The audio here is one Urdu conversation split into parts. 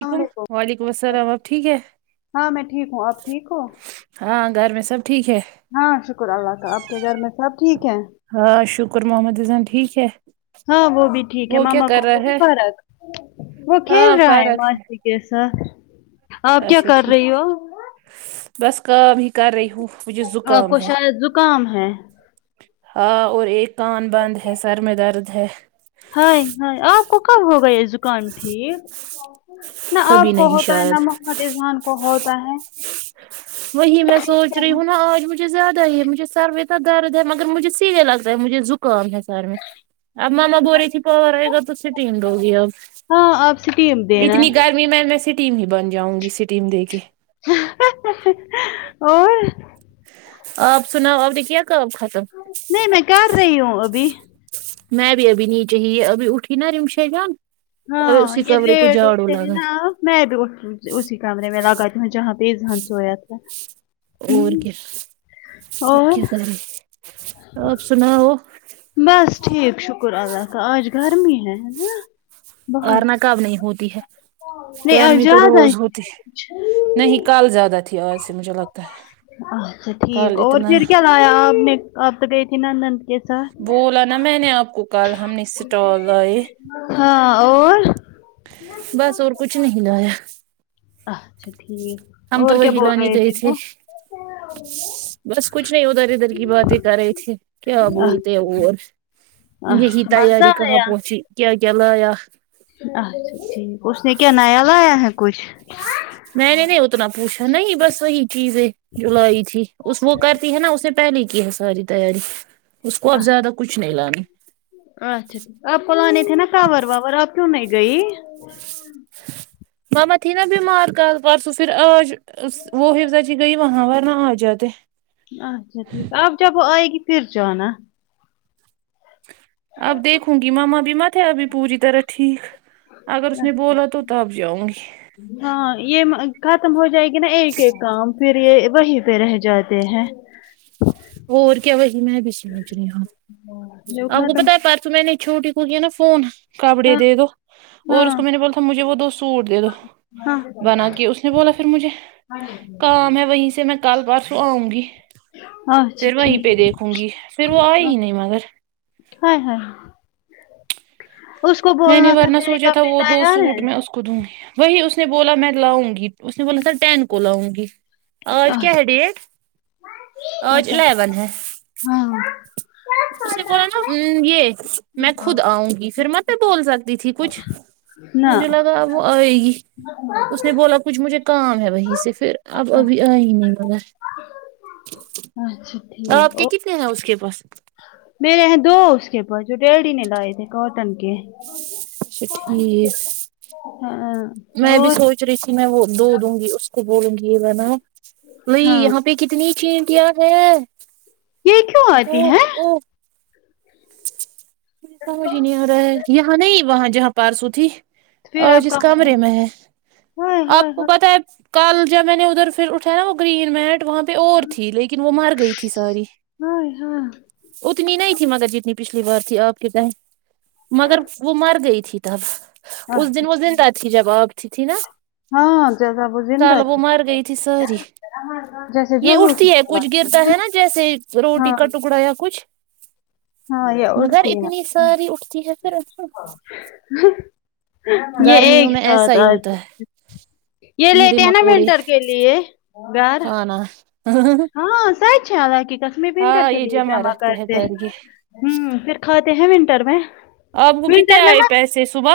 السلام وعلیکم علیکم وعلیکم السلام آپ ٹھیک ہے ہاں میں ٹھیک ہوں آپ ٹھیک ہوں ہاں گھر میں سب ٹھیک ہے ہاں شکر اللہ کا آپ کے گھر میں سب ٹھیک ہیں ہاں شکر محمد ایضان ٹھیک ہے ہاں وہ بھی ٹھیک ہے وہ کیا ماما کو کر وہ رہا بھی ہے فرق وہ ہاں کھیل رہا ہے فرق ماسی کے ساتھ آپ کیا اچھا کر ٹھیک رہی ہو بس کام ہی کر رہی ہوں مجھے آپ زکام کو ہے شاید زکام ہے ہاں اور ایک کان بند ہے سر میں درد ہے ہاے ہاے آپ کو کب ہوگیا یہ زکان ٹھیک نہ کبھی آپ کو نہیں ہوتا ہے نہ شاید محمد اذھان کو ہوتا ہے وہی میں سوچ رہی ہوں نا آج مجھ مجھے زیادہ ہی ہے مجھے سر میں اتنا درد ہے مگر مجھے سیدھے لگرہا ہے مجھے زکام ہے سر میں اب مما بول رہی تھی پور آئیگا تو اسٹیم دوگی اب ہاں آپ سٹیم دینا اتنی گرمی میں میں اسٹیم ہی بن جاؤں گی سٹیم دے کے اور آپ سناؤ آپ نے کیا کام ختم نہیں میں کر رہی ہوں ابھی میں بھی ابھی نیچے ہی ابھی اٹھی نا رمشیجان ہاں یہ لیے [unintelligible] ہیں نا میں بھی اسی کمرے میں لگاتی ہوں جہاں پہ یہ سویا تھا اور کیا آپ اور کیا کر رہے آپ سناؤ بس ٹھیک شکر اللہ کا آج گرمی ہے ن ورنا کب نہیں ہوتی ہے نہیں آج گرمی تو زیادہ ہی روز ہوتی ہے کچھ نہیں کل زیادہ تھی آج سے مجھے لگتا ہے اچھا کل ٹھیک اور اتنا پھر کیا لایا آپ نے آپ تو گئی تھی نا نند کے ساتھ بولا نا میں نے آپ کو کل ہم نے اسٹال لائے ہاں اور بس اور کچھ نہیں لایا اچھا ٹھیک ہم اور تو کیا وہی بول لانے رہے گئے تھے وہ بس کچھ نہیں ادھر ادھر کی باتیں کر رہی تھی کیا بولتے ہیں وہ یہی اچھا مزہ تیاری کہاں آیا پہنچی کیا کیا لایا اچھا ٹھیک اس نے کیا نایا لایا ہے کچھ میں نے نی اتنا پوچھا نہیں بس وہی چیز ہے جولائی تھی اس وہ کرتی ہے نا اس سے پہلے کی ہے ساری تیاری اس کو اب زیادہ کچھ نہیں لانے اچا ٹھیک آپ کو لانے تھے نا کور وور آپ کیوں نہیں گئی مما تھی نا بیمار کل پرسو پھر آج وہ حفظہ جی گئی وہاں ورنہ آ جاتے اچھا ٹھیک آپ جب آئے گی پھر جانا اب دیکھوں گی مما بھی مت ا تھے ابھی پوری طرح ٹھیک اگر اس نے بولا تو تب جاؤں گی ہاں یہ ختم ہو جائے گے نا ایک ایک کام پھر یہ وہیں پہ رہ جاتے ہیں اور کیا وہی میں بھی سمچ رہی ہو جو آ پکو ختم پتا ہے پرسو میں نے چھوٹی کو یہ نا فون کپڑے ہاں دے دو اور اس کو میں نے بولا تھا مجھے وہ دو سوٹ دے دو ہاں بنا کے اس نے بولا پھر مجھے کام ہے وہیں سے میں کل پرسوں آؤں گی اچھا پھر وہیں ٹھیک پہ دیکھوں گی پھر وہ ہ آئی ہی نہیں مگر ہ ہ اس کو میں نے بولنا تھا ورنہ تیرے سوچا تھا کپڑے وہ دو تیار ہے سوٹ میں اس کو دوں گی وہی اس نے بولا میں لاؤں گی اس نے بولا تھا ٹین کو لاؤں گی آج کیا ہے ڈیٹ آج پتا الیون ہے ہاں اس نے بولا نا یہ میں خود آؤں گی پھر مت بول سکتی تھی کچھ نہ مجھے لگا وہ آئے گی اس نے بولا کچھ مجھے کام ہے وہیں سے پھر اب ابھی آئے ہی نہیں پتا اچھا ٹھیک آپ کے کتنے ہیں اس کے پاس میرے یہ دو اس کے پاس جو ڈیڈی نے لائے تھے کاٹن کے اچھا ٹھیک ہاں میں بھی اور سوچ رہی تھی میں وہ دو دوں گی اس کو بولوں گی یہ میں نا وہی ہاں یہاں پہ کتنی چینٹیاں ہے یہ کیوں او آتی ہے او سمج ہی نہیں آ رہا ہے یہاں نہیں وہاں جہاں پارسو تھی پھر اور آپ جس کہاں کمرے میں ہے ہائے ہائے آپ کو ہائے پتہ ہے کل جب میں نے ادھر پھر اٹھایاوہ گرین مینٹ وہاں پہ اور تھی لیکن وہ مر گئی تھی ساری ہائے ہائے اتنی نہیں تھی مگر جیتن یہ پچھلی بار تھی آپ کے داںی مگر وہ مر گئی تھی تب آہ، اس دن اس دن رات کی جب آپ تھی نا ہاں جیسا وہ زندہ سالبو تھی مار گئی تھی ساری جیسے یہ جلوس اٹھتی ہے نکلا کچھ تھا۔ گرتا ہے نا جیسے روٹی ہاں کا ٹکڑا یا کچھ ہاں یہ مگر اٹھتی اتنی ہے ساری اٹھتی ہے پھر یہ گرمیوں ایک میں ایسا ساتھ ہی آ ہوتا ہے یہ کیڑے لیتے ہیں نا مکوڑے منٹر کے لیے لیے کھانا ہاں سچ ہے حالانکے کشمی ونٹر ہاں کے یہ لیے جمع رکھتے ہیں کرتے کر کے امم پھر کھاتے ہیں ونٹر میں آپ کو کتنے ونٹر میں آئے مت پیسے صبح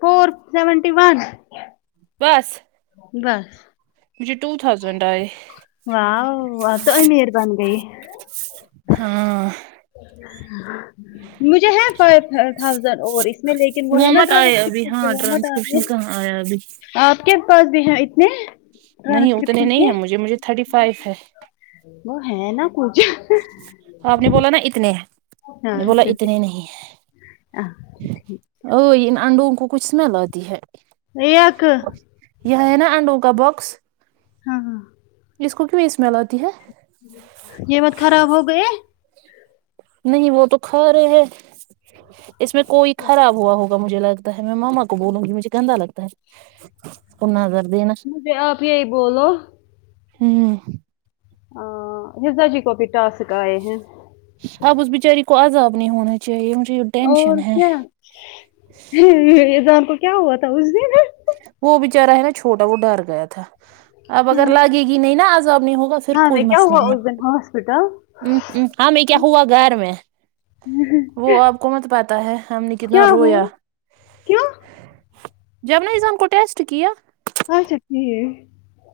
فور سیونٹی ون بس بس مجھے ٹو تھاؤزنڈ آئے واووہ تو مہربان گئی ہاں مجھے ہے فائیو تھازینڈ اور اس میں لیکن وہ ہے نا مت آئے ابھی ڈراںیور ہاں محمد ٹرانسکرپشن آصف کہاں آ ابھی آپ کے پاس بھی ہیں اتنے نہیں اتنے ٹرانسکرپشن نہیں کے ہے مجھے مجھے تھرٹی فائیف ہے وہ ہے نا کچھ آپ نے بولا نا اتنے ہیں میں ہاں نے بولا پھر بھی- اتنے نہیں ہاں، ہیں ٹھیک آ ان انڈوں کو کچھ نہ لاتی ہے ایک یہ ہے نا انڈو کا باکس ہاں ہاں اس کو کی اسمیل آتی ہے یہ مت خراب ہو گئےہے نہیں وہ تو کھا رہے ہے اس میں کوئی خراب ہوا ہو مجھے لگتا ہے میں ماما کو بولوں گی مجھے گندالگتا ہے کوناظر دینا مجھے آپ یہی بولو امم آہ جزا جی کو بھی ٹاسک آئے ہیں اب اس بچاری کو عذاب نہیں ہونے چاہیے مجھے اور ٹینشن ہے کیا یہیذدان کو کیا ہوا تھا اس دن وہ بچارا ہے نا چھوٹا وہ ڈر گیا تھا اب اگر ہاں لگے گی نہیں نا آزاب نہیں ہوگا ہو پھر ہاں میں کوئی کیا مسئلہ ہوا اس نہیں دن ہاسپٹل امم ہمیں کیا ہوا گھر میں وہ آپ کو مت پاتا ہے ہم نے کتنا کیا ہوا رویا کیوں جب میں نظام کو ٹیسٹ کیا اچھا ٹھیک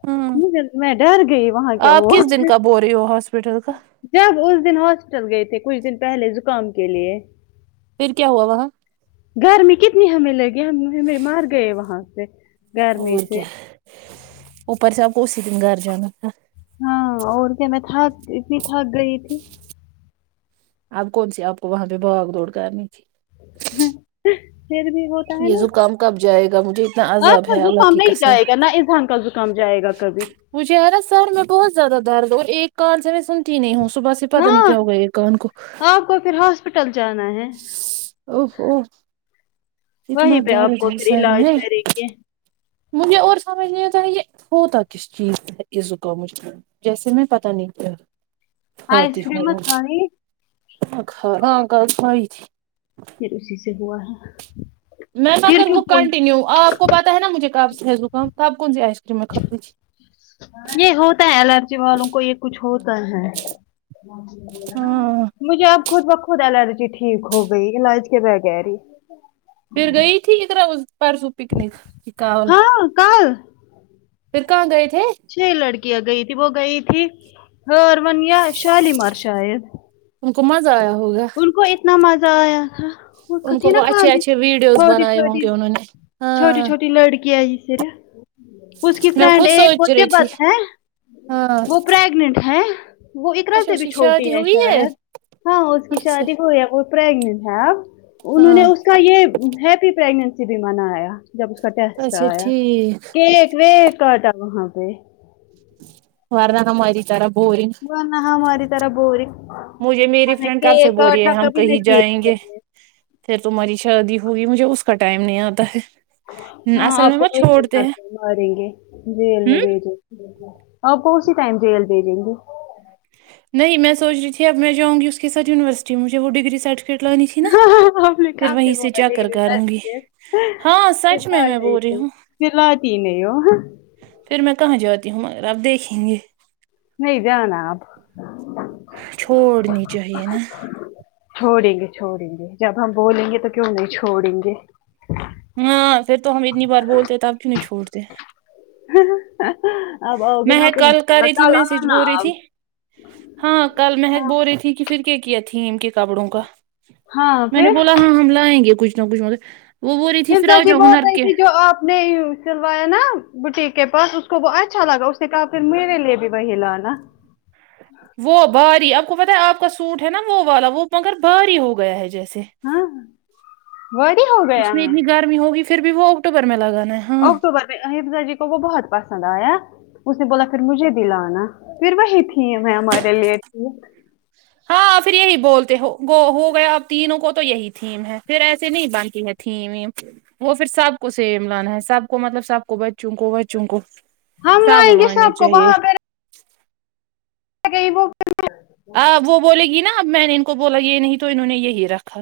ہوں میں ڈر گئی وہاں کیا آپ ہوا کس دن کا بول رہے ہو ہاسپٹل کا جب اس دن ہاسپٹل گئے تھے کچھ دن پہلے زخم کے لیے پھر کیا ہوا وہاں گرمی کتنی ہمیں لگیا ہم ہمیں مار گئے وہاں سے گرمی اور سے کیا اوپر سےاپ کو اسی دن گھر جانا تھا ہاں اور کیا میں تھک اتنی تھک گئی تھی اب کونسی آپ کو وہاں پہ بھاگ دوڑ کرنی تھی پھر بھی وہ یہ زکام کب جائے گا مجھے اتنا آپ عذاب کا ہے اللہ زخم کی نہیں قسم جائے گا نہ اذھام کا زخم جائے گا کبھی مجھے ارا سر میں بہت زیادہ درد اور ایک کان سے میں سنتی ہی نہیں ہوں صبح سے پتا نہیں کیا ہوگیا یہ کان کو کل پھر ہاسپٹل جانا ہے اوہ اوہ اتنا وہی پہ آپ درد کو ہے پھر سر علاج میں کرینگے مجھے اور سمجھ نہیں اتا یہ ہوتا کس چیز اس سے کا مجھ جیسے میں پتاہ نہیں کیا کھاتی آئس کریم ہوں مت کھانی نہ کھنا کل کھی پھر اسی سے ہوا ہے میں پھر مگر وہ کیوں بول کنٹینیو آپ کو پتا ہے نا مجھے کب سے ہے زخم کب کون سے ای یہ ہوتا ہے الرجی والوں کو یہ کچھ ہوتا ہے ہاں مجھے اپ خود بخود الرجی ٹھیک ہو گئی علاج کے بغیر ہی پھر گئی تھی ادھر آ پرسو پکنک [unintelligible] ہاں کل پھر کہاں گئے تھے چھ لڑکیاں گئی تھی وہ گئی تھی ہرونیا شالیمار شاید ان کو مزہ آیا ہوگا ان کو اتنا مزہ آیا تھا اور ان کو تھی نا وہ اچھے کھالی اچھے ویڈیوز چھوٹی بنائے ہوں چھوٹی گے انہوں نے چھوٹی ہاں چھوٹی لڑکیں جی سر اس کی میں فرینڈ خود ایک وہ سوچ رہی تھی تبت ہے ہاں وہ پراگنینٹ ہے وہ اقرا اچھا سے اس بھی کی چھوٹی شادی ہے ہوئی شاید ہاں اس کی اچھا شادی کو یا تو پراگنینٹ ہے اپ انہوں نے ہاں اس کا یہ ہیپی پراگنینسی بھی منایا جب اس کا ٹیسٹ اچھا آیا ٹھیک کیک ویک کاٹا وہاں پے ورنہ ہماری طرح بورنگ ورنہ ہماری طرح بورنگ مجھے میری ہمیں فرینڈ کب سے کیک بولی ہے کاٹنا ہم کبھی کہیں جائیں نصیب گے نہیں ہے پھر تمہاری شادی ہوی مجھے اس کا ٹائم نہیں آتا ہے ہاں اصل میں آپکو [unintelligible] مت چھوڑتے ہیں ہوں آپ کونسی [unintelligible] دے دیں گے نہیں میں سوچ رہی تھی اب میں جاونگی اس کے ساتھ یونیوارسیٹی مجھے وہ ڈگری سرٹیفکیٹ لانی تھی نا ہاں ہاں ہاں ہم پھر نکالتے وہیں سے ہے چکر ڈگری کروں گی سرٹیفکیٹ ہاں سچ میں میں بول رہی ہوں [unintelligible] دلاتی ہی نہیں ہو پھر میں کہاں جاتی ہوں مگر آپ دیکھینگے نہیں جانا آپ چھوڑنی چاہیے نا چھوڑیں گے چھوڑیں گے جب ہم بولیں گے تو کیوں نہیں چھوڑیں گے ہاں پھر تو ہم اتنی بار بولتے تب کیوں نہیں چھوڑتے اب آؤگی نا مہک تو کل کر رہی مسکا تھی میسج لگانا بول رہی اب تھی ہاں کل مہک بول رہی تھی کہ پھر کیا کیا تھیم ان کے کپڑوں کا ہاں میں نے پھر بولا ہاں ہم لائیں گے کچھ نہ کچھ مگ یہ سچی بول رہی تھی جو آپ نہیں سلوایا نا بٹیک کے پاس اس کو وہ اچھا لگا اس نے کہا پھر میرے لیے بھی وہی لانا وہ بھاری آپ کو پتا ہے آپ کا سوٹ ہے نا وہ والا وہ مگر بھاری ہو گیا ہے جیسے ہاں وہی ہو گیا اس میں ہے اتنی گرمی ہوگی پھر بھی وہ اکٹوبر میں لگانا ہے ہاں اکٹوبر حفضہ جی کو وہ بہت پسند آیا اس نے بولا پھر مجھے دلانا پھر وہی یہ میں ہمارے لیے تھیم ہاں پھر یہی بولتے ہو ہوگیا اب تینوں کو تو یہی تھیم ہے پھر ایسے نہیں بنتی ہے تھیم ویم وہ پھر سب کو سیم لانا ہے سب کو مطلب سب کو بچوں کو وچوں کو ہم لائیں [unintelligible] گے آنی سب کو چاہیے وہاں پہ [unintelligible] آ وہ بولے گی نا اب میں نے ان کو بولا یہ نہیں تو انہوں نے یہی رکھا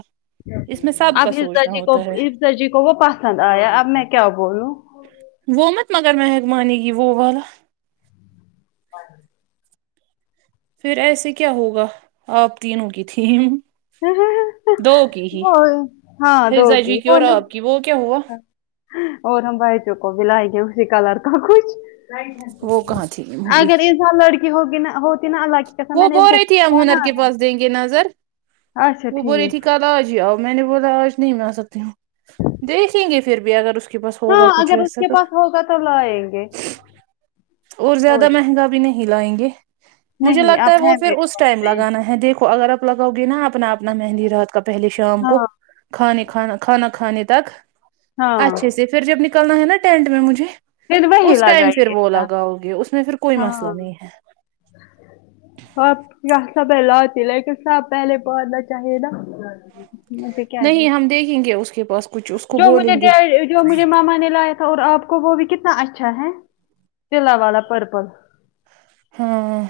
اس میں سب کا اب حفظہ سوچنا جی کو ہوتا ہے حفظہ جی کو وہ پسند آیا اب میں کیا بولوں وہ مت مگر مہک مانی گی وہ والا ہاں [unintelligible] پھر ایسے کیا ہوگا آپ تینوں کی تھیم دو کی ہی ہاں حفظہ دوگی جی کی اور نا آپ کی وہ کیا ہوا اور ہم بھائنجوں کو بھی لائیں گے اسی کلر کا کچھ وہ کہاں تھیم ہوئی اگر اس بار لڑکی ہوگی نہ ہو وہ بول رہی تھی ہم ہنر کے پاس دیں گے نظر اچھا وہ بول رہی ٹھیک تھی کب آؤ جی آؤ میں نے بولا آج نہیں آ سکتی ہوں دیکھیں گے پھر بھی اگر اس کے بس ہاں ہوگا کچھ اگر اس ویسا کے تو پاس ہوگا تو لائیں گے اور زیادہ ہوئے گا مہنگا بھی نہیں لائیں گے مجھے نہیں لگتا اب ہے وہ پھر میرے اس پاس ٹائم لگانا ہے دیکھو اگر اب لگاؤ گے نا اپنا اپنا مہندی رات کا پہلے شام کو ہاں کھانےکھانا کھانا کھانے تک ہاں اچھے سے پھ پھر جب نکلنا ہے نا ٹینٹ میں مجھے پھر وہی اس ٹائم پھر لگائیے وہ گا لگاؤ گے اس میں پھر کوئی مسئلہ نہیں ہے بت [unintelligible] سب لاتی لیکن سب پہلے پڑھنا چاہیے نا مجھے کیا ہے نہیں ہم دیکھیں گے اس کے پاس کچھ اس کو جو مجھے بولیں گے جو مجھے ماما نے لایا تھا اور آپ کو وہ بھی کتنا اچھا ہے چلا والا پرپل ہاں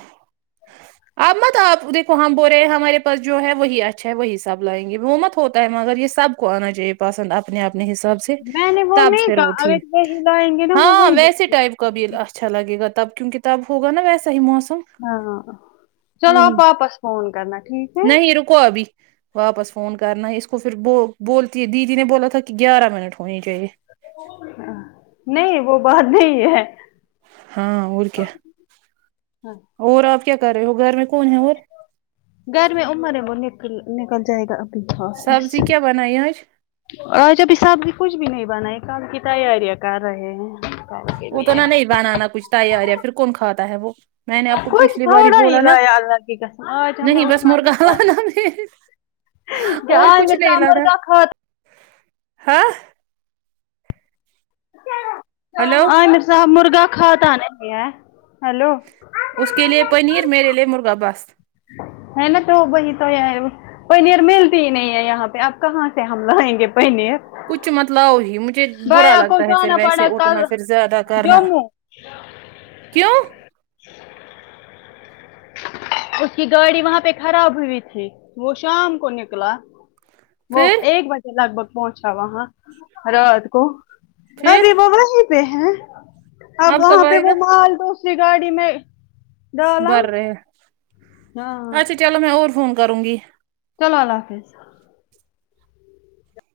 اب مت آپ دیکھو ہم بول رہے ہیں ہمارے پاس جو ہے وہی اچھا ہے وہی سب لائیں گے وہ مت ہوتا ہے مگر یہ سب کو آنا چاہیے پسند اپنے اپنے حساب سے میں نے وہ تب نہیں پھر وہ کہا تھی اگر وہی لائیں گے نا وہ ہاں وہی ویسے دیکھیے ٹائپ کبیل اچھا لگے گا تب کیونکہ تب ہوگا نا ویسا ہی موسم ہاں چلو وہی آپ واپس فون کرنا ٹھیک ہے کوئی بھی واپس فون کرنا اس کو پھر بو بولتی دیدی نے بولا تھا کہ گیارہ منٹ ہونی چاہیے نہیں وہ بات نہیں ہے ہاں اور کیا ہاں، اور آپ کیا کر رہے ہو گھر میں کون ہے وہ گھر میں عمر ہے وہ نکل نکل جائے گا ابھی آفس سبزی کیا بنائی آج اورجب حساب بھی کچھ بھی نہیں بنا ہے کل کی تیاریاں کر رہے ہیں کل کے اتنا لیے نہیں بنانا کچھ تیاریاں پھر کون کھاتا ہے وہ میں نے آپ کو کچھ پچھلی بار ہی تھوڑا بولا نا لایا اللہ کی قسم آج ہم نے نہیں بس اتنا مرغا نہیں بنا لایا دے کہ اور کچھ عامر نہیں صاحب لارا مرغا کھاتا ہاں ہلو عامر صاحب مرغا کھاتا نہیں ہے ہلو اس کے لیئے پنیر میرے لیے مرغہ بس ہے نا تو وہی تو ہے پنیر ملتی ہی نہیں ہے یہاں پہ آب کہاں سے ہم لائیںنگے پنیر کچھ مت لاؤ مجھے برا بھیا کو لگتا ہے پھر جانا ویسے پڑا اتنا کل پھر زیادہ کرنا جموں کیوں اس کی گاڑی وہاں پہ خراب ہوئی تھی وہ شام کو نکلا وہ پھر ایک بجے لگ بھگ پہنچا وہاں رات کو پھر ابھی وہ وہی پہ ہیں اب آپ وہاں کب پہ آئے گا وہ مال دوسری گاڑی میں ڈالا بررے ہاں چلو میں اور فون کروں گی چلو اللہ حافظ